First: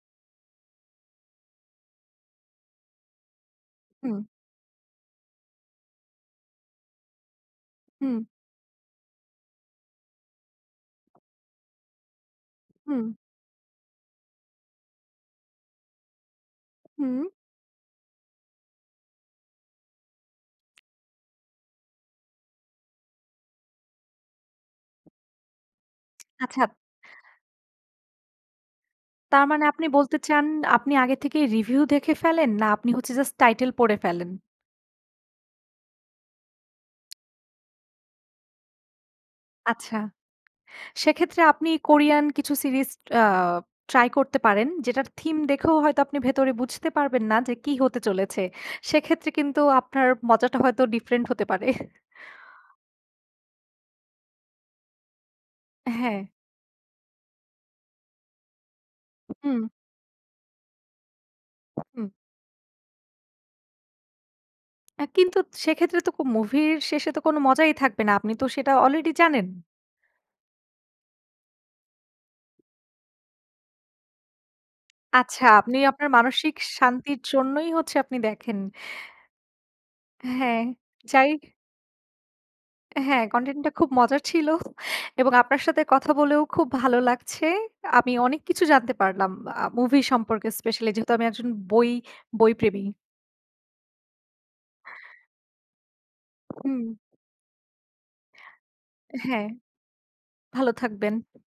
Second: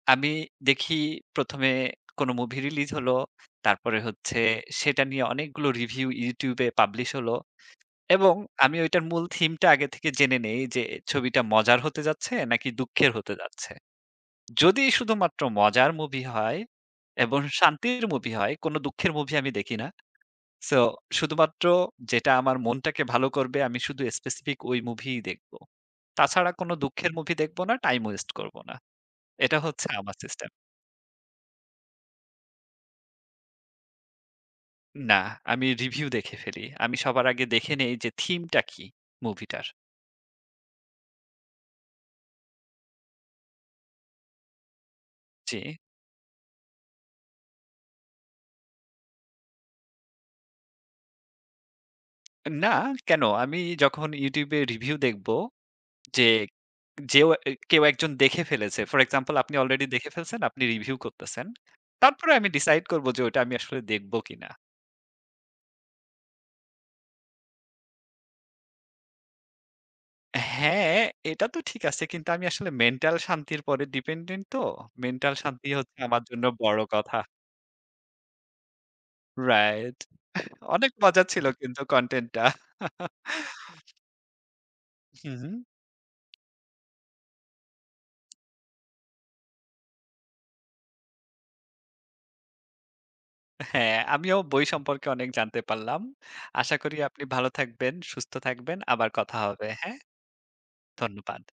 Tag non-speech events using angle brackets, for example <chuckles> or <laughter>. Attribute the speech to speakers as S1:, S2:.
S1: আমি দেখি ১ম এ কোনো মুভি রিলিজ হলো। তারপরে
S2: হুম।
S1: হচ্ছে সেটা নিয়ে অনেকগুলো রিভিউ YouTube এ পাবলিশ হল।
S2: হুম।
S1: এবং আমি ঐটার মূল থিমটা আগে থেকে জেনে নেই, যে ছবিটা মজার হতে যাচ্ছে নাকি
S2: হু।
S1: দুঃখের হতে যাচ্ছে। যদি শুধুমাত্র মজার মুভি হয়,
S2: হু।
S1: এবং শান্তির মুভি হয়; কোন দুঃখের মুভি আমি দেখি না। সো শুধুমাত্র যেটা আমার মনটাকে ভালো করবে, আমি শুধু স্পেসিফিক ওই মুভিই দেখব। তাছাড়া
S2: আচ্ছা।
S1: কোন দুঃখের মুভি দেখব না, টাইম ওয়েস্ট করব না। এটা
S2: তারমানে আপনি
S1: হচ্ছে আমার
S2: বলতে চান,
S1: সিস্টেম।
S2: আপনি আগে থেকেই রিভিউ দেখে ফেলেন না আপনি হচ্ছে জাস্ট টাইটেল পড়ে ফেলেন?
S1: না, আমি রিভিউ দেখে ফেলি। আমি সবার আগে দেখে নেই যে থিমটা কি মুভিটার।
S2: আচ্ছা। সেক্ষেত্রে আপনি কোরিয়ান কিছু সিরিজ আ ট্রাই করতে পারেন। যেটার থিম দেখেও
S1: জি।
S2: হয়তো আপনি ভেতরে বুঝতে পারবেন না যে কি হতে চলেছে। সেক্ষেত্রে কিন্তু আপনার মজাটা হয়তো ডিফরেন্ট হতে পারে।
S1: না, কেন? আমি যখন YouTube এ রিভিউ দেখব,
S2: হ্যাঁ।
S1: যে যেউ কেউ একজন দেখে ফেলেছে। ফর এক্সাম্পল আপনি
S2: হু।
S1: অলরেডি দেখে ফেলছেন, আপনি রিভিউ করতেছেন।
S2: হু।
S1: তারপরে আমি ডিসাইড করব যে ওইটা আমি আসলে দেখবো কিনা।
S2: অ্যা কিন্তু সেক্ষেত্রে তো খুব মুভির শেষে তো কোন মজাই থাকবে না। আপনি তো সেটা অলরেডি জানেন।
S1: হ্যাঁ, এটা তো ঠিক আছে, কিন্তু আমি আসলে মেন্টাল শান্তির পরে ডিপেন্ডেন্ট তো। মেন্টাল
S2: আচ্ছা,
S1: শান্তিই
S2: আপনি
S1: হচ্ছে
S2: আপনার
S1: আমার জন্য
S2: মানসিক
S1: বড় কথা।
S2: শান্তির জন্যই হচ্ছে আপনি দেখেন।
S1: রাইট।
S2: হ্যাঁ,
S1: অনেক মজা
S2: চাই।
S1: ছিল কিন্তু কনটেন্টটা।
S2: হ্যাঁ, কনটেন্টটা খুব
S1: <chuckles>
S2: মজার ছিল। এবং
S1: হুম, হুম।
S2: আপনার সাথে কথা বলেও খুব ভালো লাগছে। আমি অনেক কিছু জানতে পারলাম আ মুভি সম্পর্কে; স্পেশালি যেহেতু আমি একজন বই বইপ্রেমী।
S1: হ্যাঁ, আমিও বই সম্পর্কে অনেক জানতে পারলাম। আশা
S2: হুম।
S1: করি আপনি ভালো থাকবেন, সুস্থ থাকবেন, আবার কথা
S2: হ্যাঁ।
S1: হবে। হ্যাঁ?
S2: ভালো থাকবেন।
S1: ধন্যবাদ।